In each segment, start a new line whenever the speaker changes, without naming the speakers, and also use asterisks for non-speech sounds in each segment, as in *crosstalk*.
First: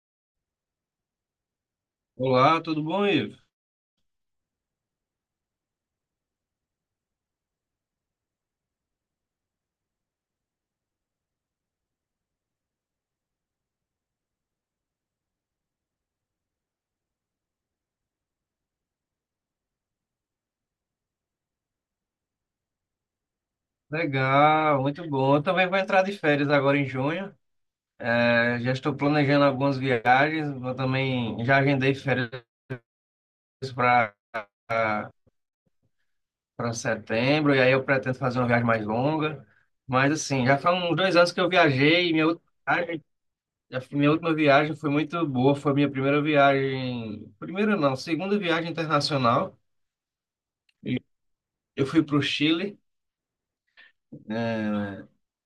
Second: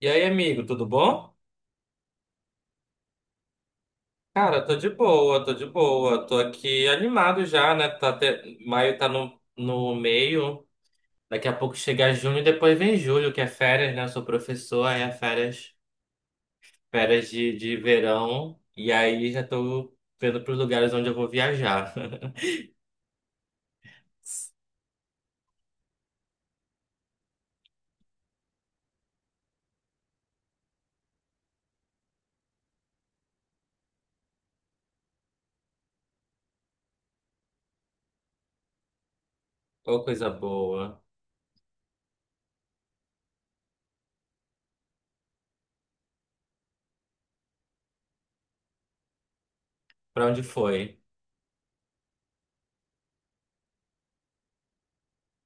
E aí, amigo, tudo bom?
Olá, tudo bom, Ivo?
Cara, tô de boa, tô de boa. Tô aqui animado já, né? Maio tá no meio. Daqui a pouco chega junho e depois vem julho, que é férias, né? Eu sou professor, aí é férias de verão. E aí já tô vendo pros lugares onde eu vou viajar. *laughs*
Legal, muito bom. Eu também vou entrar de férias agora em junho. É, já estou planejando algumas viagens. Vou também já agendei férias para para setembro e aí eu pretendo fazer uma viagem mais longa.
Ô,
Mas
coisa
assim, já faz uns
boa.
2 anos que eu viajei. Minha última viagem, a minha última viagem foi muito boa. Foi minha primeira viagem, primeira não, segunda viagem internacional.
Pra onde foi?
E Eu fui para o Chile.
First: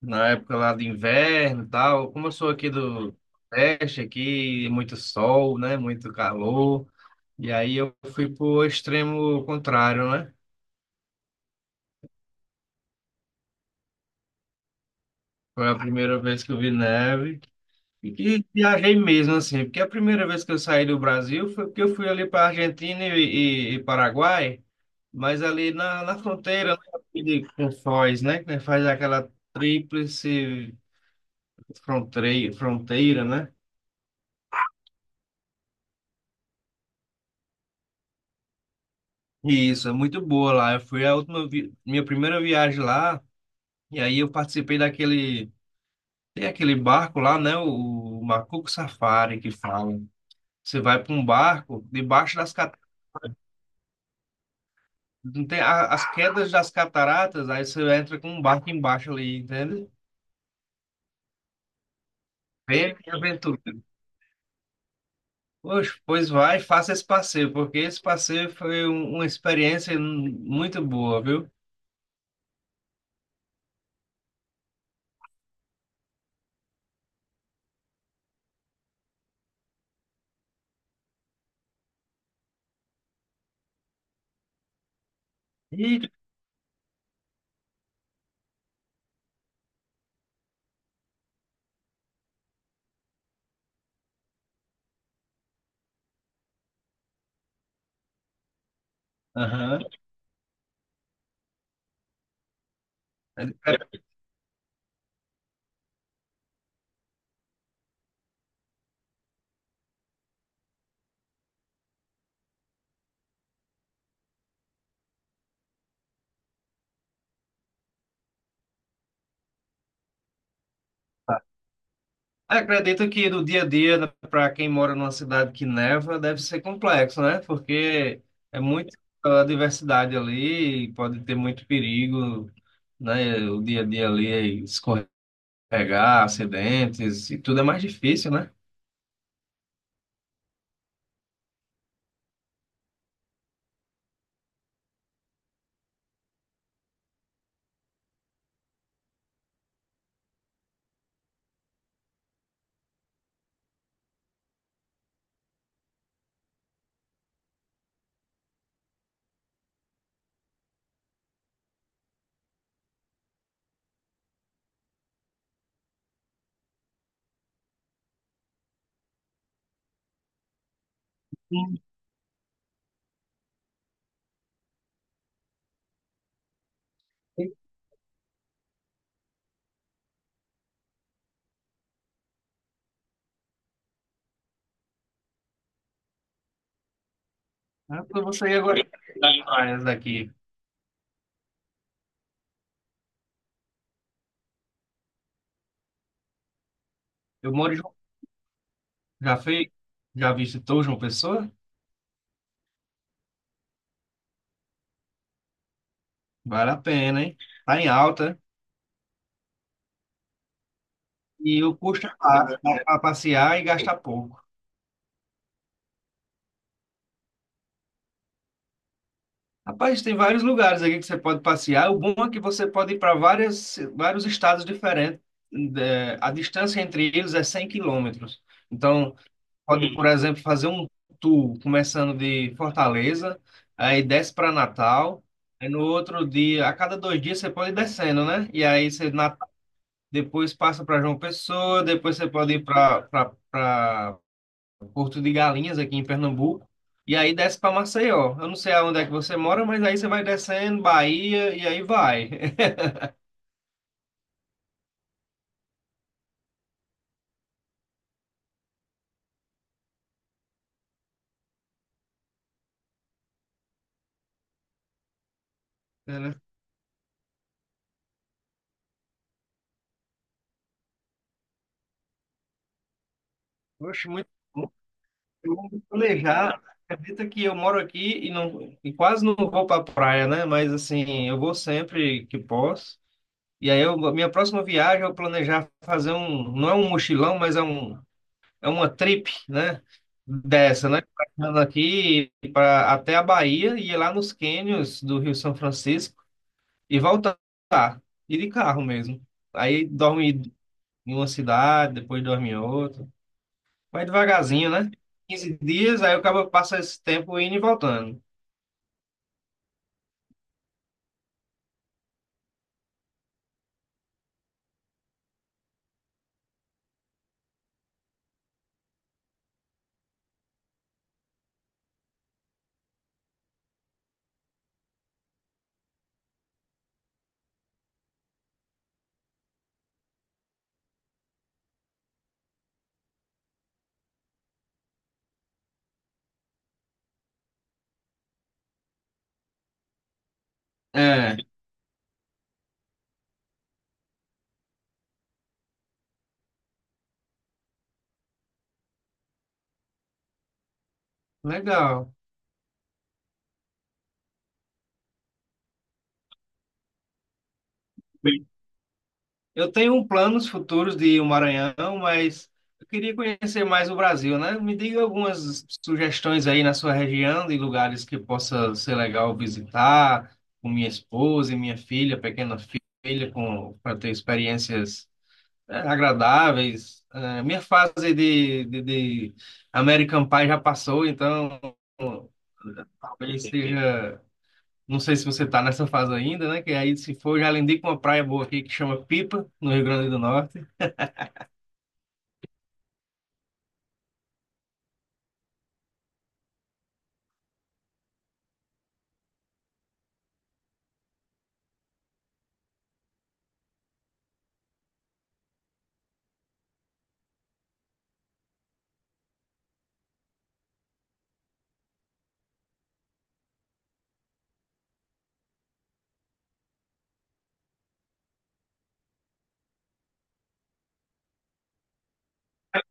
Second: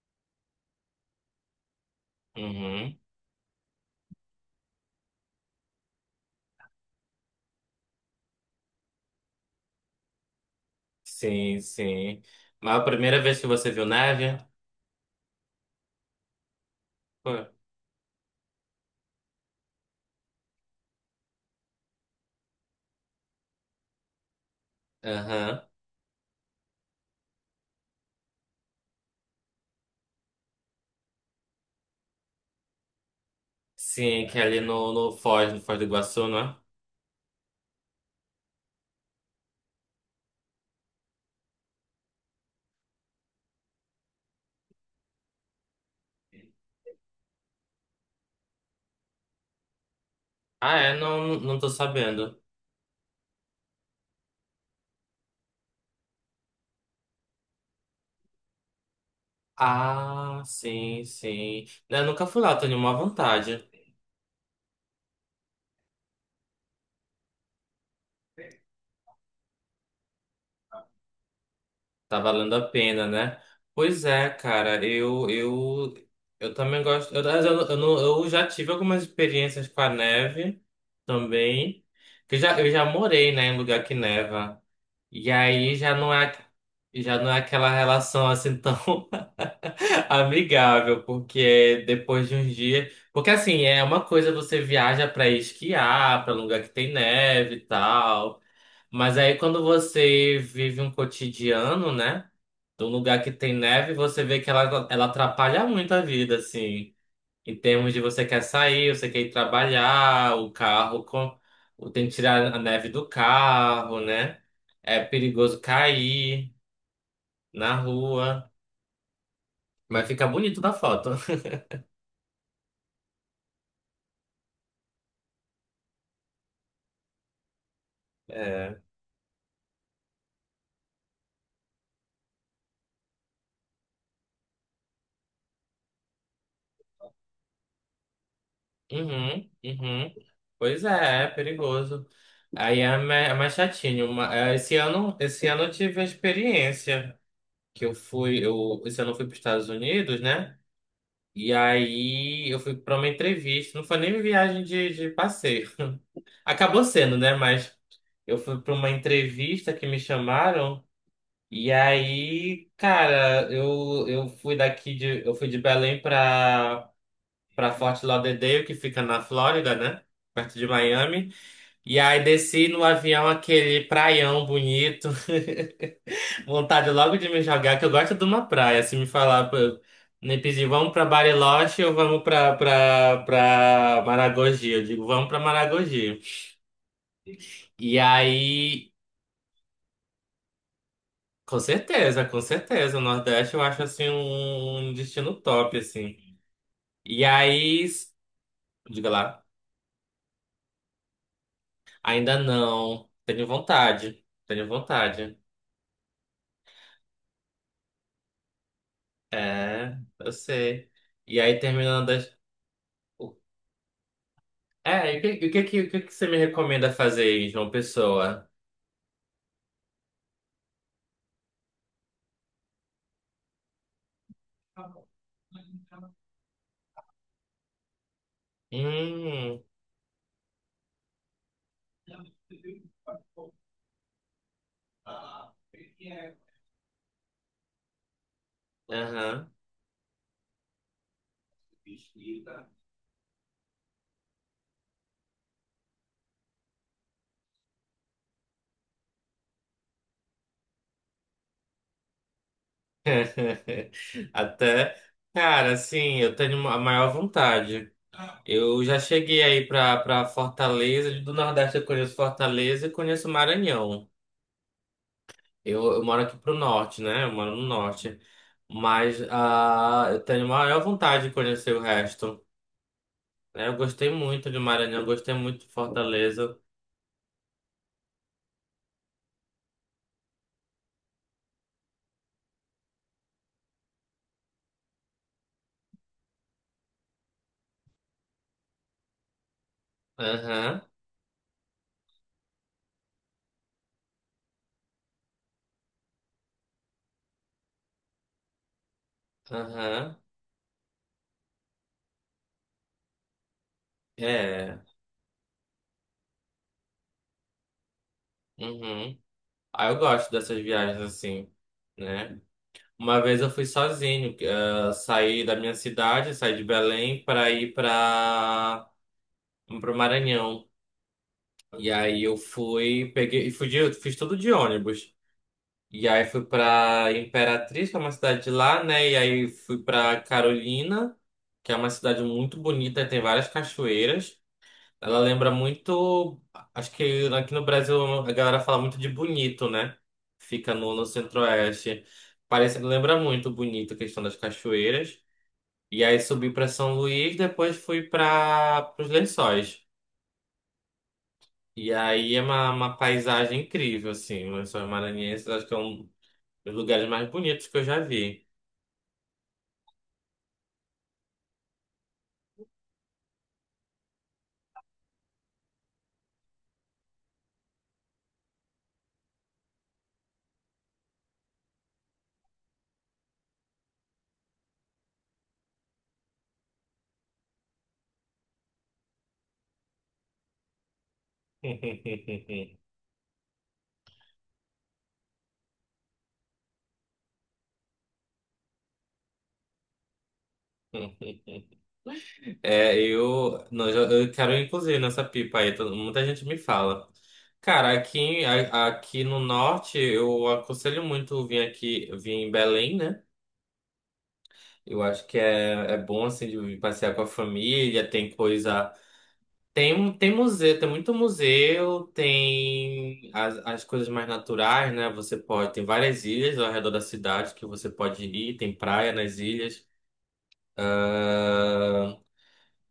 Na época lá de inverno e tal. Como eu sou aqui
Uhum.
do Nordeste, aqui, muito sol, né? Muito calor. E aí eu fui pro extremo contrário, né?
Sim, sim. Mas a primeira vez que você viu neve?
Foi a primeira vez que eu vi
Foi.
neve. E que viajei mesmo, assim, porque a primeira vez que eu saí do Brasil foi porque eu fui ali para Argentina e Paraguai, mas
Aham.
ali na fronteira, né, com Foz, né? Que faz aquela tríplice fronteira, né?
Sim, que é ali no Foz do Iguaçu, não é?
Isso, é muito boa lá. Eu fui a última vi- minha primeira viagem lá, e aí eu participei daquele, tem aquele barco lá, né, o Macuco Safari que fala.
Ah,
Você
é?
vai para um
Não, não tô
barco debaixo
sabendo.
das cat- não tem as quedas das cataratas, aí você entra com um barco embaixo ali, entende?
Ah, sim, sim. Eu nunca fui lá, tô em uma
Bem aventura.
vontade.
Poxa, pois vai, faça esse passeio, porque esse passeio foi uma experiência muito boa, viu?
Tá valendo a pena, né? Pois é, cara, eu também gosto. Eu, não- Eu já tive algumas experiências com a neve também. Que eu já morei, né, em lugar que neva. E aí já
E,
não é, já não é aquela relação assim tão *laughs* amigável, porque é depois de uns dias. Porque assim, é uma coisa você viaja pra esquiar, pra lugar que tem neve e tal. Mas aí quando
aham.
você vive um cotidiano, né? De um lugar que tem neve, você vê que ela atrapalha muito a vida, assim. Em termos de você quer sair, você quer ir trabalhar, tem que tirar a neve do carro, né? É perigoso cair na rua. Mas fica bonito na foto. *laughs*
Acredito que no dia a dia, para quem mora numa cidade que neva, deve ser complexo, né? Porque é
É.
muita diversidade ali, e pode ter muito perigo, né? O dia a dia ali é escorregar, acidentes, e tudo é mais difícil, né?
Uhum, uhum. Pois é, é perigoso. Aí é mais chatinho. Esse ano, eu tive a experiência que esse ano eu fui para os Estados Unidos, né? E aí eu fui para uma entrevista. Não foi nem viagem de passeio. Acabou sendo, né? Mas eu fui para uma entrevista que me chamaram. E aí, cara, eu fui de Belém para Fort Lauderdale, que fica na Flórida, né? Perto de Miami.
Sim.
E aí desci no avião aquele praião bonito. *laughs* Vontade logo de me jogar, que eu gosto de uma praia. Se me falar, pô, me pedir, vamos pra Bariloche ou vamos pra Maragogi? Eu digo, vamos pra Maragogi. E
Então você ia agora
aí,
das praias daqui.
com certeza, com certeza. O Nordeste eu acho assim um destino top, assim. E
Eu moro em
aí,
João,
diga
já
lá,
fui, já visitou João Pessoa?
ainda não. Tenho vontade, tenho vontade.
Vale a pena, hein? Tá em alta
É, eu sei. E aí,
e o custo
terminando
é
as...
baixo, dá para
o-
passear e gastar pouco.
É, e o que que você me recomenda fazer em João Pessoa?
Rapaz, tem vários lugares aqui que você pode passear. O bom é que você pode ir para vários estados diferentes. A distância entre eles é 100 quilômetros. Então,
Hum,
pode, por exemplo, fazer um tour começando de Fortaleza, aí desce para Natal. Aí no outro dia, a cada 2 dias, você pode ir descendo, né?
aham.
Depois passa para João Pessoa, depois você pode ir para Porto de Galinhas, aqui em Pernambuco, e aí desce para Maceió. Eu não sei aonde é que você mora, mas aí você vai descendo, Bahia, e aí vai. *laughs*
*laughs* Até... Cara, assim, eu tenho a maior vontade. Eu já cheguei aí pra Fortaleza. Do Nordeste eu conheço Fortaleza e conheço Maranhão. Eu moro
Né?
aqui pro Norte, né? Eu moro no Norte. Mas eu tenho a maior vontade de conhecer o resto. É, eu
Oxe,
gostei
muito
muito de
bom.
Maranhão, gostei
Eu
muito de
vou me
Fortaleza.
planejar. Acredita que eu moro aqui e, não, e quase não vou para praia, né? Mas assim, eu vou sempre que posso. E aí, eu, minha próxima viagem, eu planejar fazer um, não é um mochilão, mas é um, é uma trip, né?
Aham,
Dessa, né? Passando aqui para até a Bahia e ir lá nos cânions do Rio São Francisco. E voltar e de carro mesmo. Aí
aham.
dorme em uma cidade, depois dorme em outra. Vai devagarzinho,
É.
né? 15 dias, aí o cara passa esse tempo indo e voltando.
Uhum. Ah, eu gosto dessas viagens assim, né? Uma vez eu fui sozinho, saí da minha cidade, saí de Belém para ir para o Maranhão. E aí eu fui, peguei, e fui de, fiz tudo de ônibus. E aí fui para Imperatriz, que é uma cidade de lá, né? E aí fui para Carolina, que é uma cidade muito bonita, tem várias cachoeiras. Ela lembra muito. Acho que aqui no Brasil a galera fala muito de Bonito, né? Fica no
É,
Centro-Oeste. Lembra muito Bonito a questão das cachoeiras. E aí subi para São Luís, depois fui para os Lençóis. E
legal.
aí é uma paisagem incrível, assim. Os Lençóis Maranhenses acho que é um dos lugares mais bonitos que eu já vi.
Bem, eu tenho um planos futuros de ir ao Maranhão, mas eu queria conhecer mais o Brasil, né? Me diga algumas sugestões aí na sua região de lugares que possa ser legal visitar, com minha esposa e minha filha, pequena filha, com para ter experiências é, agradáveis. É, minha fase de American Pie já passou, então
*laughs*
talvez seja. Não sei se você está nessa fase ainda, né? Que aí, se for, já lindei com uma praia boa aqui que chama Pipa, no Rio Grande do Norte.
É, eu quero inclusive nessa pipa aí, muita gente me fala. Cara, aqui, aqui no norte, eu aconselho muito vir aqui, vir em Belém, né? Eu acho que é bom, assim, de vir passear com a família, tem coisa... Tem museu, tem muito museu, tem as coisas mais naturais, né? Você pode... Tem várias ilhas ao redor da cidade que você pode ir, tem praia nas ilhas, ah,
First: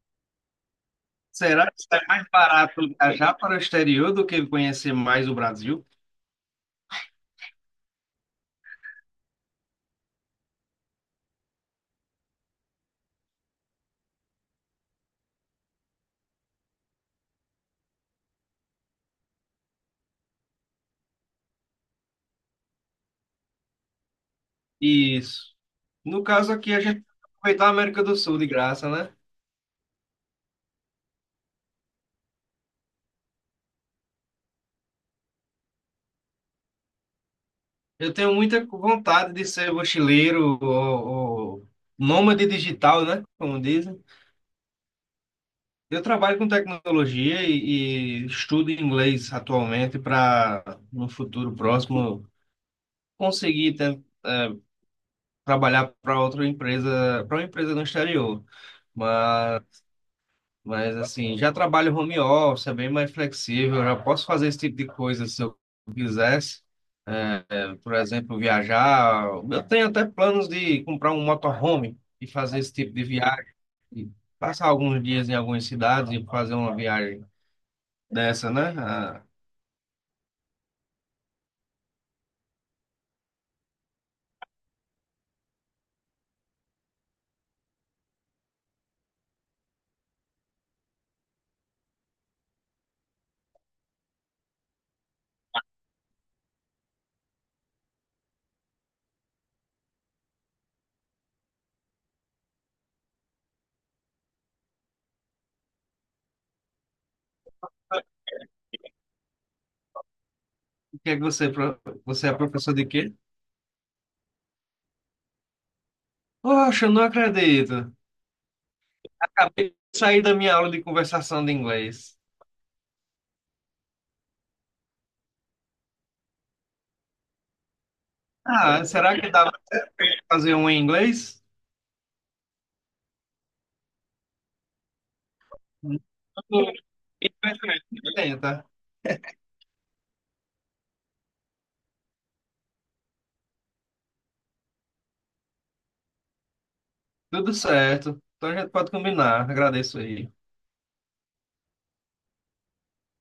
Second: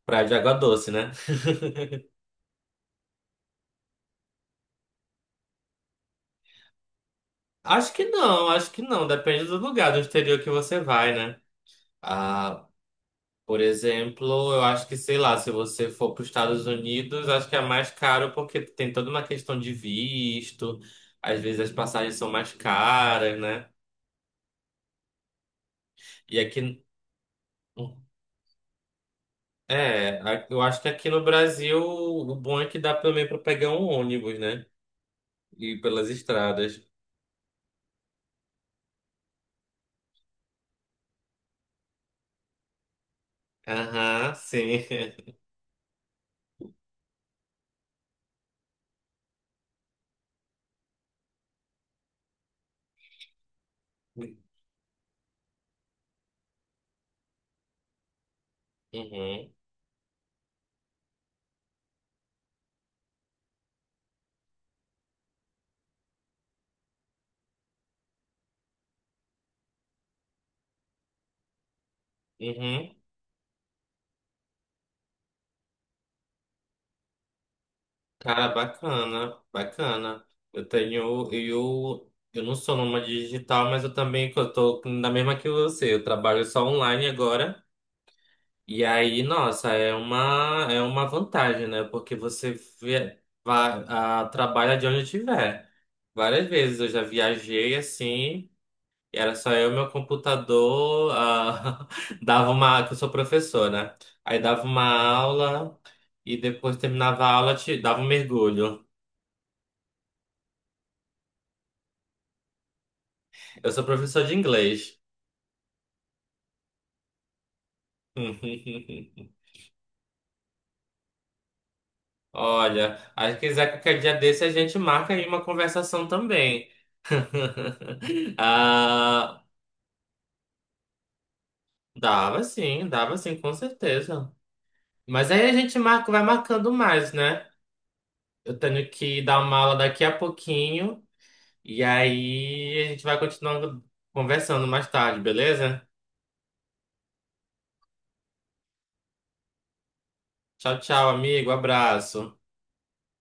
praia de água doce, né?
Será que é mais barato viajar para o exterior do que conhecer mais o Brasil?
Acho que não, acho que não. Depende do lugar do exterior que você vai, né? Ah, por exemplo, eu acho que, sei lá, se você for para os Estados Unidos, acho que é mais caro porque tem toda uma questão de visto. Às vezes as passagens são mais caras, né?
Isso. No
E
caso aqui, a
aqui.
gente aproveitar a América do Sul de graça, né?
É, eu acho que aqui no Brasil o bom é que dá também para pegar um ônibus, né? E ir pelas estradas.
Eu tenho muita vontade de ser mochileiro ou nômade digital, né? Como dizem.
Aham, sim.
Eu trabalho com tecnologia e estudo inglês atualmente para, no futuro próximo, conseguir ten- eh,
*laughs*
trabalhar para outra empresa, para uma empresa no exterior.
Uhum,
Mas, mas assim, já trabalho home office, é bem mais flexível, já posso fazer esse tipo de coisa se eu quisesse. Eh, por exemplo, viajar. Eu tenho até planos de comprar um motorhome e fazer esse
uhum.
tipo de viagem, passar alguns dias em algumas cidades e fazer uma viagem
Cara,
dessa, né? Ah,
bacana, bacana. Eu não sou nômade digital, mas eu também, eu tô na mesma que você, eu trabalho só online agora. E aí, nossa, é uma vantagem, né? Porque você trabalha de onde tiver. Várias vezes eu já viajei assim, e era só eu, meu computador, *laughs* dava uma, que eu sou professor, né? Aí dava uma aula e depois terminava a aula, dava um mergulho.
que é que você, é pro- você é professor de quê?
Eu sou professor de inglês.
Poxa, eu não acredito.
*laughs*
Acabei de sair da minha aula de conversação de inglês.
Olha, aí se quiser qualquer dia desse a gente marca aí uma conversação também. *laughs*
Ah, será que
Ah,
dá para fazer um em inglês?
dava sim, com certeza. Mas aí a gente marca, vai marcando
Não,
mais, né? Eu
tenta.
tenho que dar uma aula daqui a pouquinho e aí a gente vai continuando conversando mais tarde, beleza?
Tudo certo. Então a gente pode combinar. Agradeço aí.
Tchau, tchau, amigo, abraço.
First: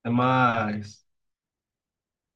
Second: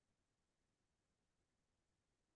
Até mais.